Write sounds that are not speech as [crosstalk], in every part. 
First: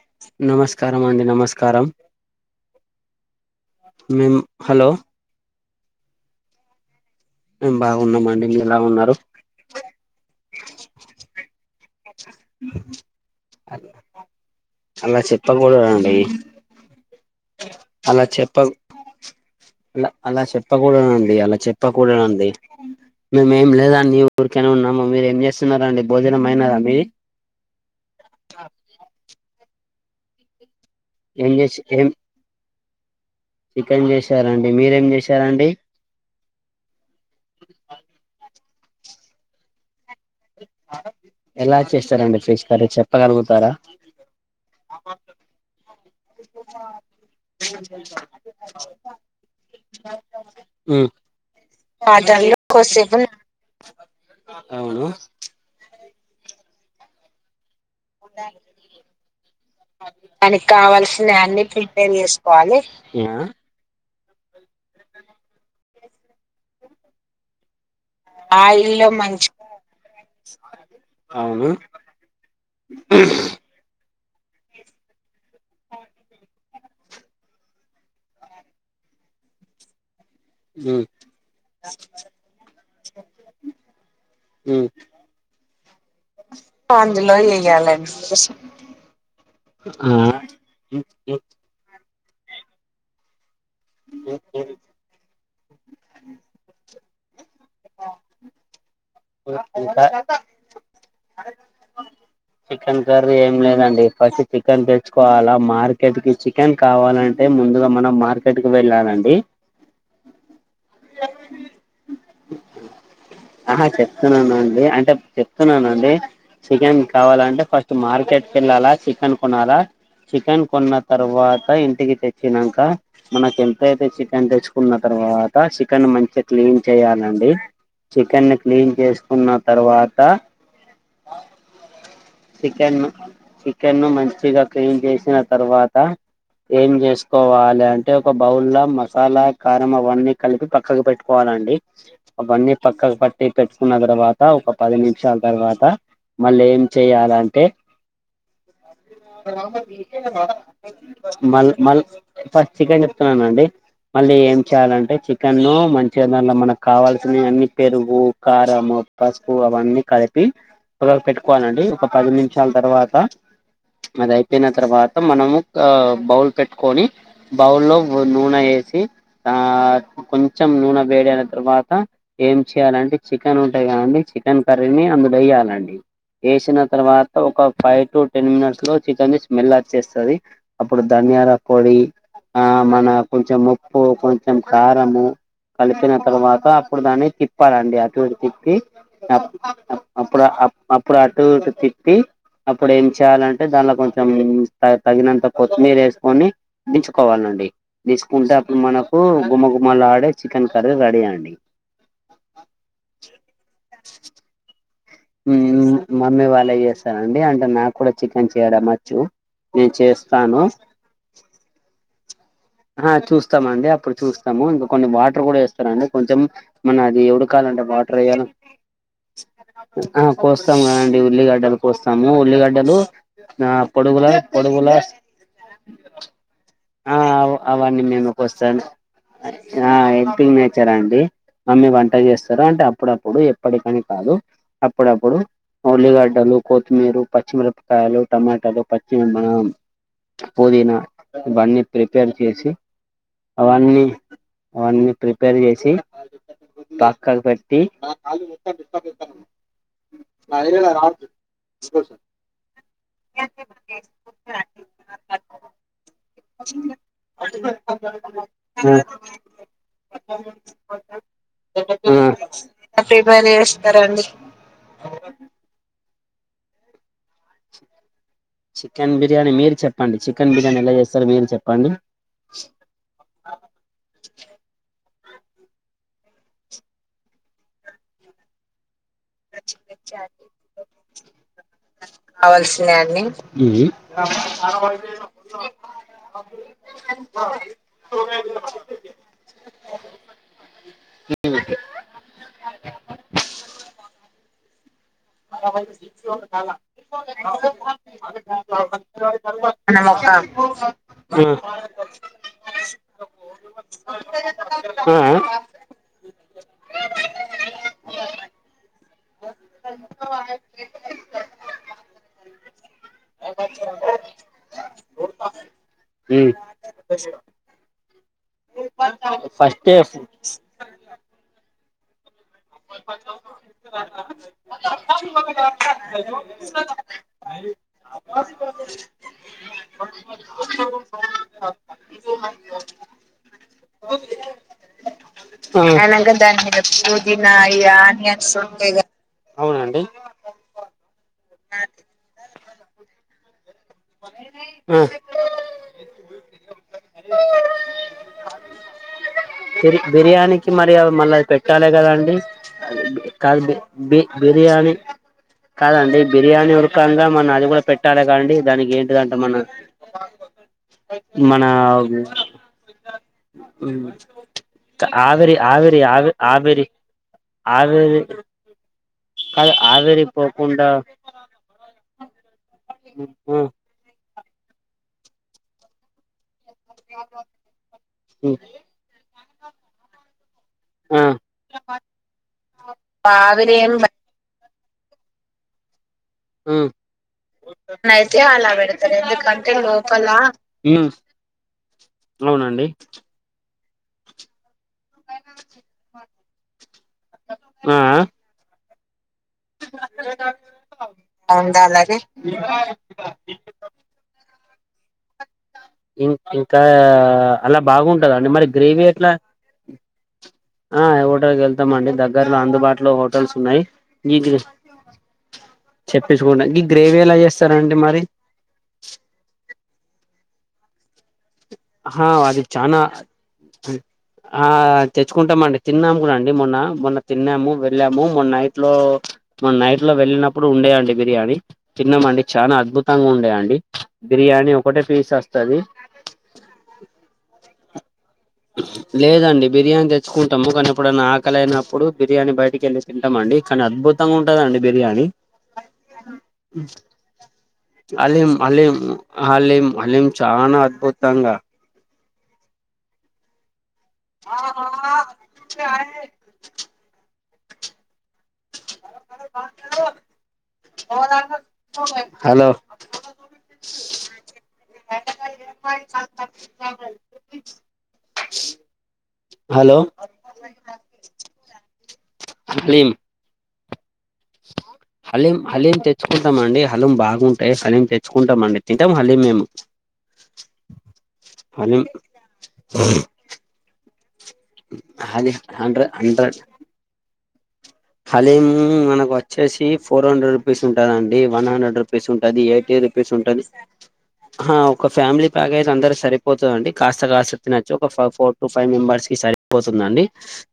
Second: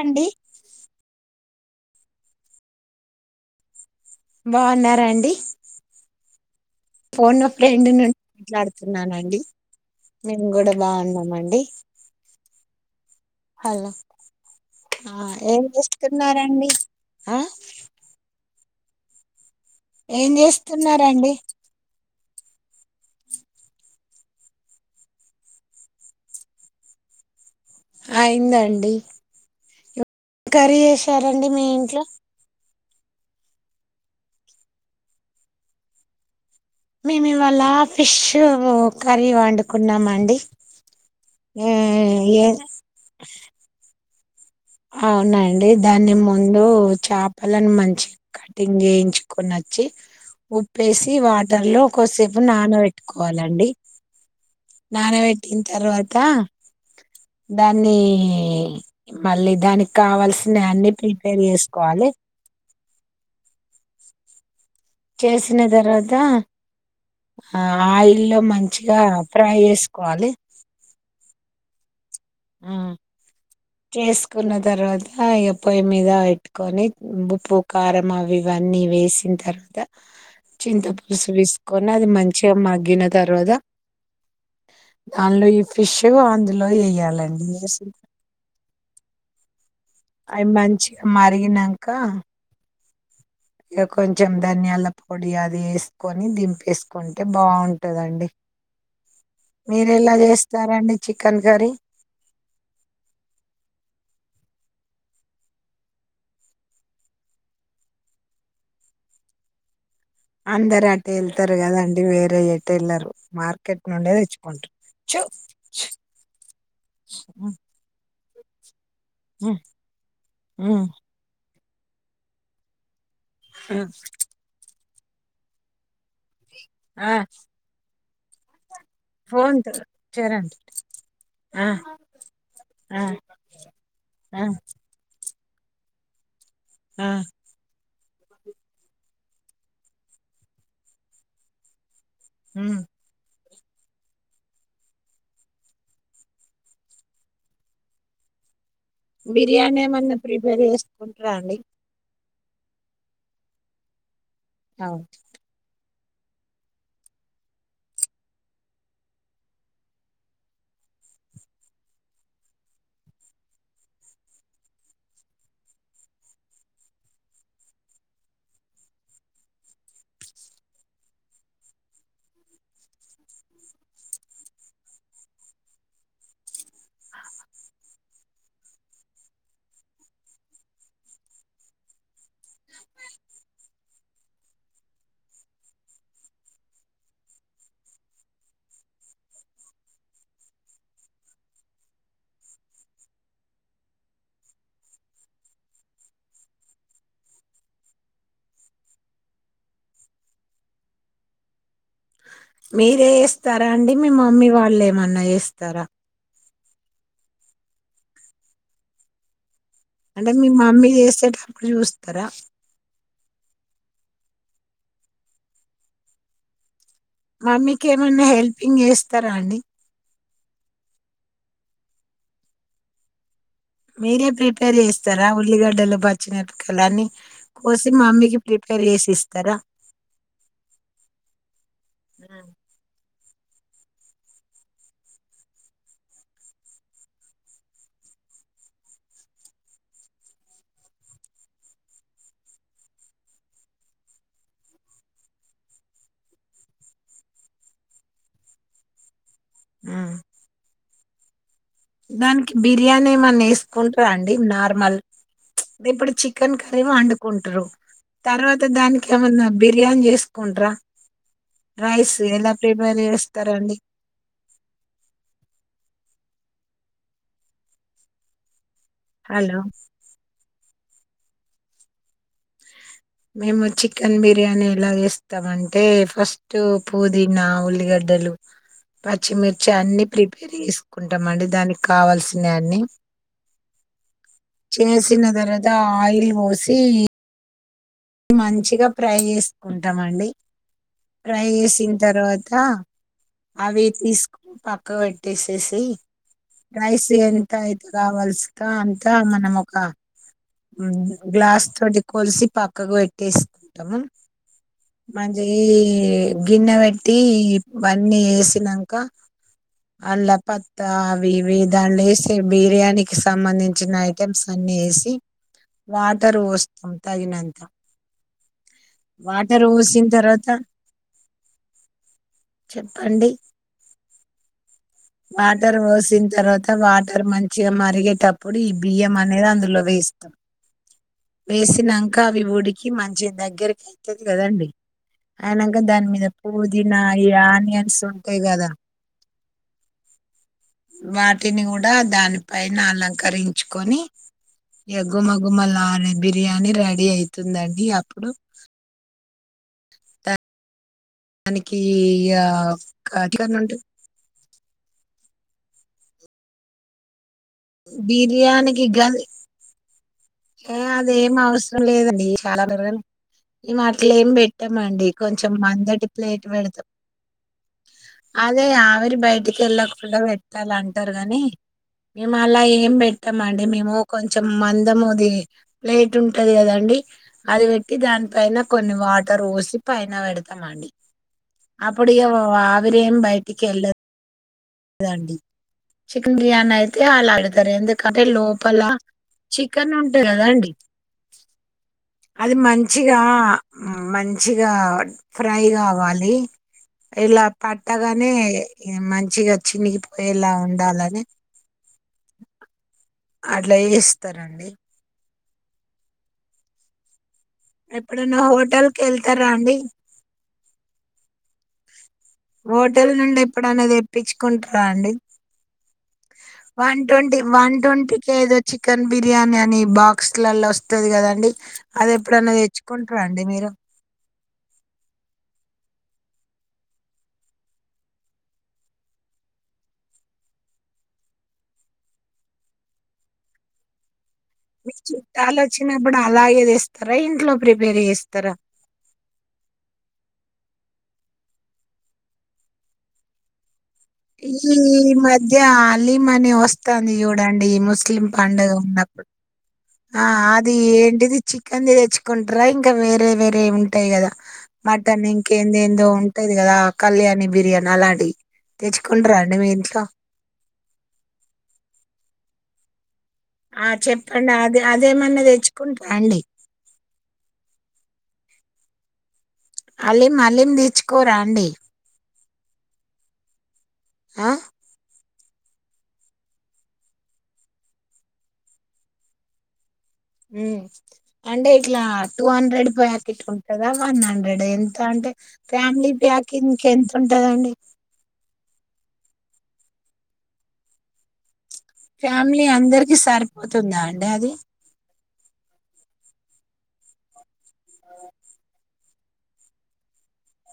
అండి నమస్కారం అడి నమస్ కారం బాగున్నారా అండి ఫోన్ ఎ మేము ఫ్రెండ్ నుండి బాగున్నామండి మీరు ఎలా ఉన్నారు మాట్లాడుతున్నానండి మేము కూడా బాగున్నాం అండి ఆ, అలా ఏం చెప్పకూడదండి చేస్తున్నారండి ఆ అలా చెప్ప ఓ [unintelligible] అలా ఏం అలా చేస్తున్నారండి చెప్పకూడదండి అలా చెప్పకూడదండి మేమేమి లేదండి ఊరికనే ఉన్నాము మీరు ఏం చేస్తున్నారా అండి భోజనమయినాదా మీది అయిందండి కర్రీ [unintelligible] త రండి ఏం మీ చేసి ఇంట్లో ఏం చికెన్ చేసారండి మీరేం చేశారండి మేం ఇవాళ ఫిష్ ఓ కర్రీ వండుకున్నామం ఎలా చేస్తారండి ఫిష్ కర్రీ చెప్పగలుగుతారా ఆ ఉన్నాయండి దాన్ని ముందు చాపలను మంచి కటింగ్ చేయించుకొని అచ్చి ఉప్పేసి వాటర్లో కొద్సేపు వాటర్లో కొద్దిసేపు నానబెట్టుకోవాలండి అవును నానా బెట్టింన్ తర్వా తా బా దానికి కావాల్సిన అన్ని ప్రిపేర్ చేసుకోవాలి అవునా చేసిన తర్వాత ఆ ఆయిల్లో మంచిగా ఆయిల్లో మంచి ఫ్రై చేసుకోవాలి. అవును హ్ చేస్ కున్న తర్వాతా ఇగ పొయ్యి మీద పెట్టుకొని ఉప్పు కారం అవి ఇవన్నీ వేసిన్ తర్వాత చింత ఉ పులుసు వేసుకొని అది మంచిగా మగ్గిన తర్వాత ఉ దానిలో ఈ ఫిష్ అందులో ఏయాలి [inaudible] అవి మంచిగా మరిగినంక ఇగ కొంచం ధనియాల పొడి అ వేసుకొని దింపేసుకుంటే బాగుంటుందండి. ఇంకా మీరెలా చేస్తారండి chicken curry chicken curry ఏం లేదండి ఫస్ట్ చికెన్ తెచ్చుకోవాలా మార్కెట్కి చికెన్ కావాలంటే ముందుగా మనం మార్కెట్కి వెళ్ళాలండి అందరు అటే ఎళ్తారు కదండి వేరే ఎటు ఎళ్లరు ఆహా చెప్తున్నానండి అంటే చెప్తున్నానండి చికెన్ ఉమ్, కావాలంటే ఫస్ట్ మార్కెట్ వెళ్ళాలా చికెన్ ఉమ్, కొనాలా చికెన్ ఉమ్, కొన్న తరువా ఇంటికి తెచ్చినంక మనకు ఉమ్, ఎంతయితే చికెన్ తెచ్ కున్న తర్వాత చికెన్ మంచి క్లీన్ ఆ చేయ్యాలండి చికెన్ క్లీన్ చేసుకున్న ఫోన్ తో- తర్వాత చూడండి ఆ ఆ చికెను చికెన్ ను ఆ మంచిగా క్లీన్ చేసిన తర్వాత ఏం ఆ చేసుకోవాలి అం అంటే ఒక బౌల్ మసాలా కారం అవన్నీ కలిపి పక్కకు పెట్టుకోవాలండి అవన్నీ ఉమ్. పక్కకి పె పెట్టుకున్న తర్వాత ఒక పది నిమిషాల తర్వాత మళ్ళ ఏం చేయాలంటే బిర్యానీ ఏమన్నా ప్రిపేర్ చేసుకుంటారా అండి మల్ మల్ ఫస్ట్ చికెన్ చెప్తున్నానండి మళ్ళీ ఏం అవును. చేయాలంటే చికెను మంచి ఏందన్నా మనకు కావాల్సినవి అన్ని పెరుగు కారం పసుపు అవన్నీ కలిపి ప వాలండి ఒక పది నిమిషాల తర్వాత అది అయిపోయిన తర్వాత మనము బౌల్ పెట్టుకొని బౌల్లో నూనె వేసి ఆ కొంచెం నూనె వేడిన తర్వాత ఏం చెయాలంటే చికెన్ ఉంటాయి కదండి చికెన్ కర్రీని అందులో వేయాలండి వేసిన తర్వాత ఒక ఫైవ్ టు టెన్ మినిట్స్ లో చికెన్ ది స్మెల్ వచ్చేస్తుంది అప్పుడు ధనియాల పొడి ఆ మన కొంచెం ఉప్పు కొంచెం కారము కలిపిన తర్వాత అప్పుడు దాన్ని తిప్పాలండి అటువంటి తిప్పి అప్పుడు అప్పుడు అటు ఇటు తిప్పి అప్పుడు ఏం చేయాలంటే దానిలో కొంచెం తగినంత కొత్తిమీర వేసుకొని దించుకోవాలండి దించుకుంటే అప్పుడు మనకు ఘుమఘుమలాడే చికెన్ కర్రీ రెడీ అండి మీరే ఇస్తారా అండి మీ మమ్మీ వాళ్ళే మమ్మేవారి చేస్తారు అంటే నాకు కూడా చికెన్ చేయడం వచ్చు నేను అంటే మీ చేస్తాను మమ్మీ చేసేటప్పుడు చూస్త చూస్తారా ఆ చూస్తామండి అప్పుడు చూస్తాము ఇంకా కొన్ని వాటర్ కూడా వస్తారండి కొంచెం మన అది ఎవడు కాాలంటే మమ్మీకి వాటర్ ఏమన్నా వయ్యాల హెల్పింగ్ చేస్తారా అండి ఆ కోస్తాం కదండి ఉల్లిగా గడ్డలు కోస్తాము ఉల్లిగడ్డలు ఆ పొడుగుల మీరే ప్రిపేర్ పొడుగుల చేస్తారా ఉల్లిగడ్డలో పచ్చిమిరపకాయలు అన్ని ఆ కోసి అవన్నీ మేము మమ్మీకి వస్తా ప్రిపేర్ చేసి ఇస్తారా ఆ హెల్పింగ్ నేచార అండి మమ్మీ వంట చేస్తారు అంటే అప్పుడు అప్పుడు ఎప్పటికని కాదు అప్పుడప్పుడు ఉల్లిగడ్డలు కొత్తిమీర పచ్చిమిరపకాయలు టమాటాలు పచ్చిమిమన పుదీనా ఇవన్నీ ప్రిపేర్ చేసి అవన్నీ అవన్నీ ప్రిపేర్ చేసి పక్కకు పెట్టి ఉమ్. ఆ ఏ రా దానికి బిర్యానీ ఏమన్నా వేసుకుంటారా అండి నార్మల్ ఇప్పుడు చికెన్ కర్రీ వండుకుంటారు తర్వాత దానికి ఏమన్నా బిర్యానీ చేసుకుంటార రైస్ ఎలా ప్రిపేర్ చేస్తారు అండి చికెన్ బిర్యానీ హలో మీరు చెప్పండి చికెన్ బిర్యా కేన్ ఎలా చేస్తారు మీరు చెప్పండి మేము చికెన్ బిర్యానీ ఎలా చేస్ తదంతే ఫస్ట్ పూదీనా ఉల్లిగడ్డలు పచ్చిమిర్చి అన్ని ప్రిపేర్ చేసుకుంటాం అండి దానికి కావాల్సినవి అన్ని చేసిన తర్వాత ఆయిల్ పోసి మంచిగా ఫ్రై చేసుకుంటాము అండి ఫ్రై చేసిన తర్వాత అవి తీసుక్ పక్కగ ట్టేసేసి రైస్ ఎంత అయితద వల్సుక అంతా మనం ఒక మనం ఆ గ్లాస్ తోటి కోల్సి పక్ క్కగా పెట్టేసుకుంటాము మంచిగి ఈ గిన్నె పెట్టివన్నీ వేసినాంక అలా పత్తావి ఇవి దాన్నేసి బిర్యాని సంబంధించిన ఐటెమ్స్ అన్ని వేసి వాటర్ పోస్తాం తగినం వాటర్ ఫస్ట్ పోసిన తర్వాత చెప్పండి వాటర్ పోసిన తర్వాత వాటర్ మంచిగా మరిగేటప్పుడు ఈ బియ్యం అనేది అందులో వేస్తాం వేసినాంక అవి ఊడికి మంచిగ దగ్గరికి ఐతది కదండి అయినాక దాని మీద అయినంక దాని మీద పుదీనా ఈ పుదీనాయి ఆనియన్స్ ఉంటాయి ఆనియన్స్ కదా ఉంటాయి గ వాటిని కూడా దాని పైన అలంకరిం చ్చుకొని ఆ ఇగ గుమగుమలాడి బిర్యానీ రెడీ అయితుందండి అప్పుడు కురి బిర్యాణికి మరియా మళ్ళ అది దానికి పెట్టాలి కదండి ఇగ చికెన్ కాదు బి ఉంటే బి బిర్యానీ కాదండి బిర్యానీ ఉరకంగా మన అది కూడా పెట్టాలి కాండి బిర్యానీకి మనకి గది ఏంటిదంట మన ఏ అదేం మన అవసరం లేదండి చాలా [unintelligible] ఈ మట్లేమ్ ఏమి పెట్టామండి కొంచెం ఆవిరి ఆవిరి మందటి ఆవి ప్లేట్ పెడతాం ఆవిరి ఆవేరి అదే ఆ మరి బయటికి కాదు వెళ్ళక కుడా ఫులా ఆవేరి పోకుండా పెట్టాలంటారు గానీ మేము అలా ఏం పె ంటా అండి మేము కొంచెం మందము ది లేటుంటది ఉంటది కదా డి అది పెట్టి దాని పన కొన్ని వాటర్ పోస్ పైన వెడు తమండి ఆ అప్పుడు ఇగ [inaudible] ఆవిరేం బయటికి ఆవిరి ఎళ ఏం అదాండి చికెన్ బిర్యానీ అయితే అలా ఆడతారు ఎందుకంటే అయితే అలా లోపల పెడతారు ఎందుకంటే చికెన్ ఉంటుంది లోపల కదండి ఉమ్ అది అవునండి మంచిగా మంచిగా ఫ్రై కావాలి ఇలా పట్టగానే మంచిగా చినిగిపోయేలా ఉండాలని అంద అలాగ అట్లా ఇస్తారంండి ఇం ఇంకా అలా బాగుంటంద ఎప్పుడైనా అండి మరి హోటల్ కి గ్రేవీ ఎట్లా వెళ్తారా అండి ఆ హోటల్కి వెళ్తామండి దగ్గరలో అందుబాటులో హోటల్ నుండి హోటల్స్ ఎప్పుడూ ఉన్నాయి అయినా ఈ తేప్పించుకుంటార అండి చెప్పేసుకుంటా ఈ వన్ గ్రేవీ ఎలా ట్వంటీ వన్ చేస్తారండి ట్వంటీ మరి కే ఏదో చికెన్ బిర్యానీ అని బాక్స్ ఇట్లల వస్తుది కదండి అది ఆహా ఎప్పుడన్న చానా తెచ్చుకుంటార అండి మీరు ఆ తెచ్చుకుంటామండి తిన్నాము కూడా అండి మొన్న మొన్న తిన్నాము వెళ్ళాము మొన్న నైట్ లో మొన్న నైట్ లో వెళ్ళినప్పుడు ఉండేయంండి బిర్యానీ తిన్నామండి చాలా అద్భుతంగా ఉండేయంండి బిర్యానీ ఒకటే పీస్ వస్తుంది తాగదిస్తారా ఇంట్లో ప్రిపేర్ చేస్త లేదండి బిర్యానీ తెచ్చుకుంటాము కానీ అప్పుడున్న ఆకలి అనప్పుడు బిర్యానీ బయటికి వెళ్ళి తింటామండి కానీ అద్భుతంగా ఉంటదండి ఈ బిర్యానీ మధ్య హలీం అని వస్తుంది చూడండి ఈ ముస్లిం అలీం పండుగ అలీం ఉన్నప్పుడు హలీం హలీం ఆ అది చానా ఏంటిది అద్భుతంగా చికెన్ ది తెచ్చు టారా ఇంకా వేరే వేరే ఉన్న ఉంటాయి కదా మటన్ ఇంకా ఏదేదేదో ఉంటైది కదా కళ్యాణి బిర్యానా లాడి హలో ఆ చెప్పండి అది అదేమన్నా తెచ్చుకుంట్రా అండి హలో హలీం హలీం తెచ్చుకోరా అండి హలీం ఆ హలీం హలీం తెచ్చుకుంటాంమండి హలం బాగుంటాయి హలీం తెచ్చుకుంటామండి తింటాము హలీం మేము మ్మ్ అంటే ఇట్లా హలీం టూ హండ్రెడ్ ప్యాకిట్ ఉంటదా వన్ హండ్రెడ్ ఎంత అంటే అది హండ్రెడ్ ఫ్యామిలీ ప్యాక్ హండ్రెడ్ ఇంక ఎంతున్ టదండి హలీం మనకు వచ్చేసి ఫోర్ హండ్రెడ్ రూపీస్ ఉంటదండి వన్ హండ్రెడ్ హండ్రెడ్ రూపీస్ ఉంటది ఫ్యామిలీ ఎయిటి అందరికి రుపీస్ ఉంటది సరిపోతుందా అండి అది హా ఒక ఫ్యామిలీ ప్యాకేజ్ అందరికీ సరిపోతదండి కాస్త కాస్త తినచ్చు ఒక ఫ ఫోర్ టు ఫైవ్ మెంబర్స్ కి సరిపోతుందండి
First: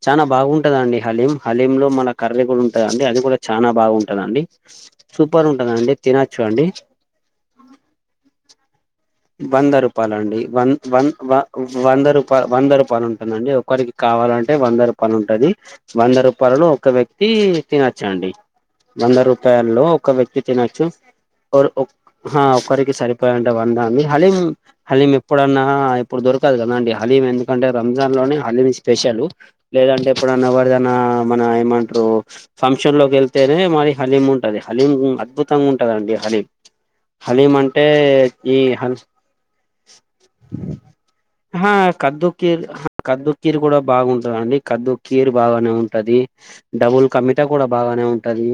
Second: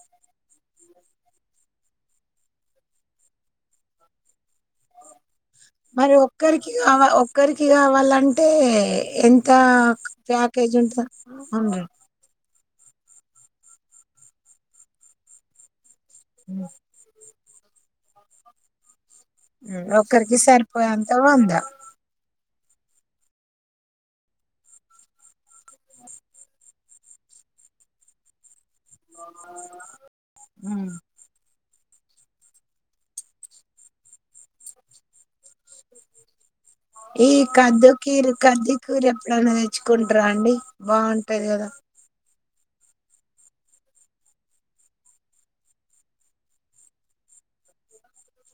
చానా బాగుంటదండి హలీం హలీమ్ లో మన కర్రీ కూడా ఉంటదండి అది కూడా చానా బాగుంటదండి సూ మరి ఒక్కరికి కావాల ఒక్కరికి కావాలంటే ఎంత వంద రూపాయలండి వన్ ప్యాకేజ్ ఉంటది అండి పరు ఉంటుందండి ఒకరికి కావాలంటే వంద రూపాయలు ఉంటది వంద ఉమ్, రూపాయలో ఒక వ్య తీ తనచ్చ అండి వంద రూపాయల్లో ఒక ఒక్కరికి వ్యక్తి తినొచ్చు సరిపోయేంత వంద ఓ హా ఓ ఒకరికి సరిపోయే వంద హలీం హలీం ఎప్పుడన్నా ఇప్పుడు దొరకదు కదండీ హలీం ఎందుకంటే రంజాన్ లోనే హలీం స్పెషల్ లేదంటే ఎప్పుడన్న ఉమ్. వాడిదనా మన ఏమ ఇప్పుడు ఫంక్షన్ లోకి వెళ్తేనే మరి హలీం ఉంటది హలీం అద్భుతంగా ఉంటదండి హలీం ఈ హలీం అంటే కద్దు కీరు ఈ హ కద్దికూర ఎప్పుడన్నా తెచ్చుకుంట్రా అండి బాగుంటది కదా కీరు కద్దు కీరు కూడా బాగుంటదండి కద్దు కీరు బాగానే ఉంటది డబుల్ కమిటా కూడా బాగానే ఉంటది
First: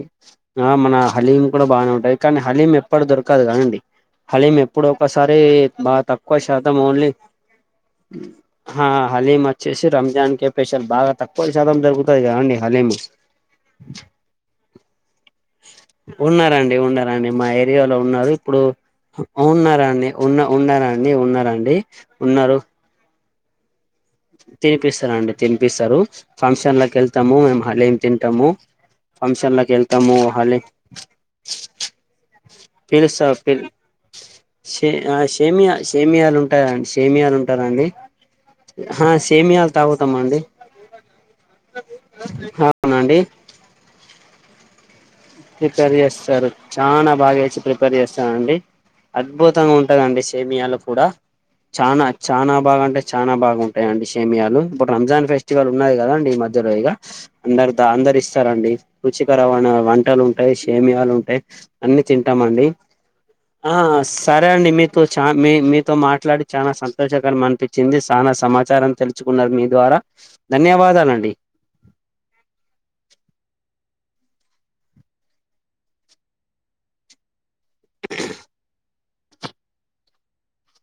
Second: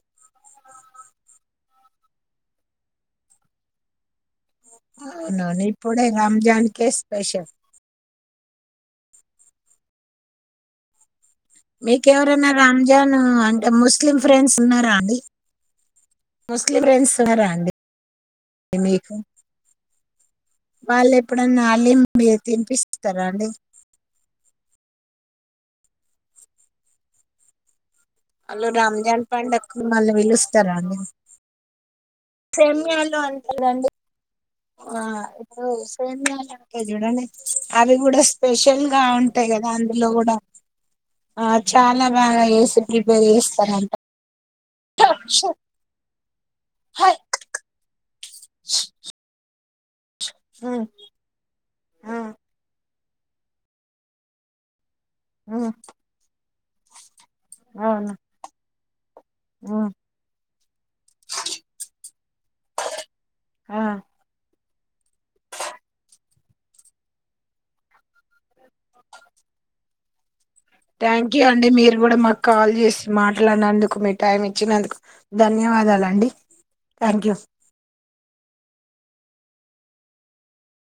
ఆ మన హలీం కూడా బాగానే ఉంటది కానీ హలీం ఎప్పుడు దొరకదు కదండి హలీం ఎప్పుడు ఒకసారి అవునవును బాగా ఇప్పుడే తక్కువ రంజాన్ శాతం కే ఓన్లీ స్పెషల్ హా హలీం వచ్చేసి రంజాన్ కే స్పెషల్ బాగా తక్కువ శాతం దొరుకుతాయి మీకెవరైనా కదండి హలీము రంజాన్ అంటే ముస్లిం ఫ్రెండ్స్ ఉన్నారా అండి ఉన్నారండి ముస్లిం ఫ్రెండ్స్ ఉన్నారండి మా ఉన్నారా అండి ఏరియాలో ఉన్నారు ఇప్పుడు మీకు ఉన్నారండి ఉన్న ఉన్నారండి వాళ్ళు ఉన్నారండి ఉన్నారు రాండి తినిపిస్తారండి తినిపిస్తారు ఫంక్షన్ లోకి వెళ్తాము మేము హలీం తింటాము వాళ్ళు రంజాన్ ఫంక్షన్ లకి పండగకు మళ్ళీ వెళ్తాము హలీం సేమయాలు పిలుస్తా పిల్ అంటరండి షే ఆ ఇప్పుడు షేమియా షేమియాలు సేమ్యాలు అని అంటరు ఉంటాయండి చూడండి షేమియాలు ఉంటారండి అవి కూడా స్పెషల్ గా ఆ ఉంటాయి కదా సేమియాలు అందులో కూడా తాగుతామండి ఆ చాలా బాగా వేసి అవునండి ప్రిపేర్ చేస్తారంట ప్రిపేర్ చేస్తరు చానా బాగా చేసి ప్రిపేర్ చేస్ చనండి అద్భుతంగా ఉం వుంటాదండి సేమియాలు ఉమ్, కూడా చనా ఉమ్, చాన బాగా అంటే చానా బాగుంటాయిండి షేమియాలు ఇప్పు రంజాన్ ఫెస్టివల్ ఉమ్, ఉన్నా కదండి ఇ మ తురయగా అందరు ద అవును అందరు ఇస్తారండి రుచికరవాణ ఉమ్, వంట ట ఉంటాయి షేమియాలు ఉంటాయి అన్ని తింటామ అండి ఆ సరే అండి మీ మీతో చా మీ మీతో మాట్లాడి చాలా సంతోషకర అనిపించింది సానా సమాచారం తెలుచుకున్నారు మీ ద్వారా ధన్యవాదాలండి థ్యాంక్ యూ అండి మీరు కూడా మా కాల్ చేసి మాట్లాడినందుకు మి టైం ఇచ్చినందుకు ధన్యవాదాలండి థ్యాంక్ యూ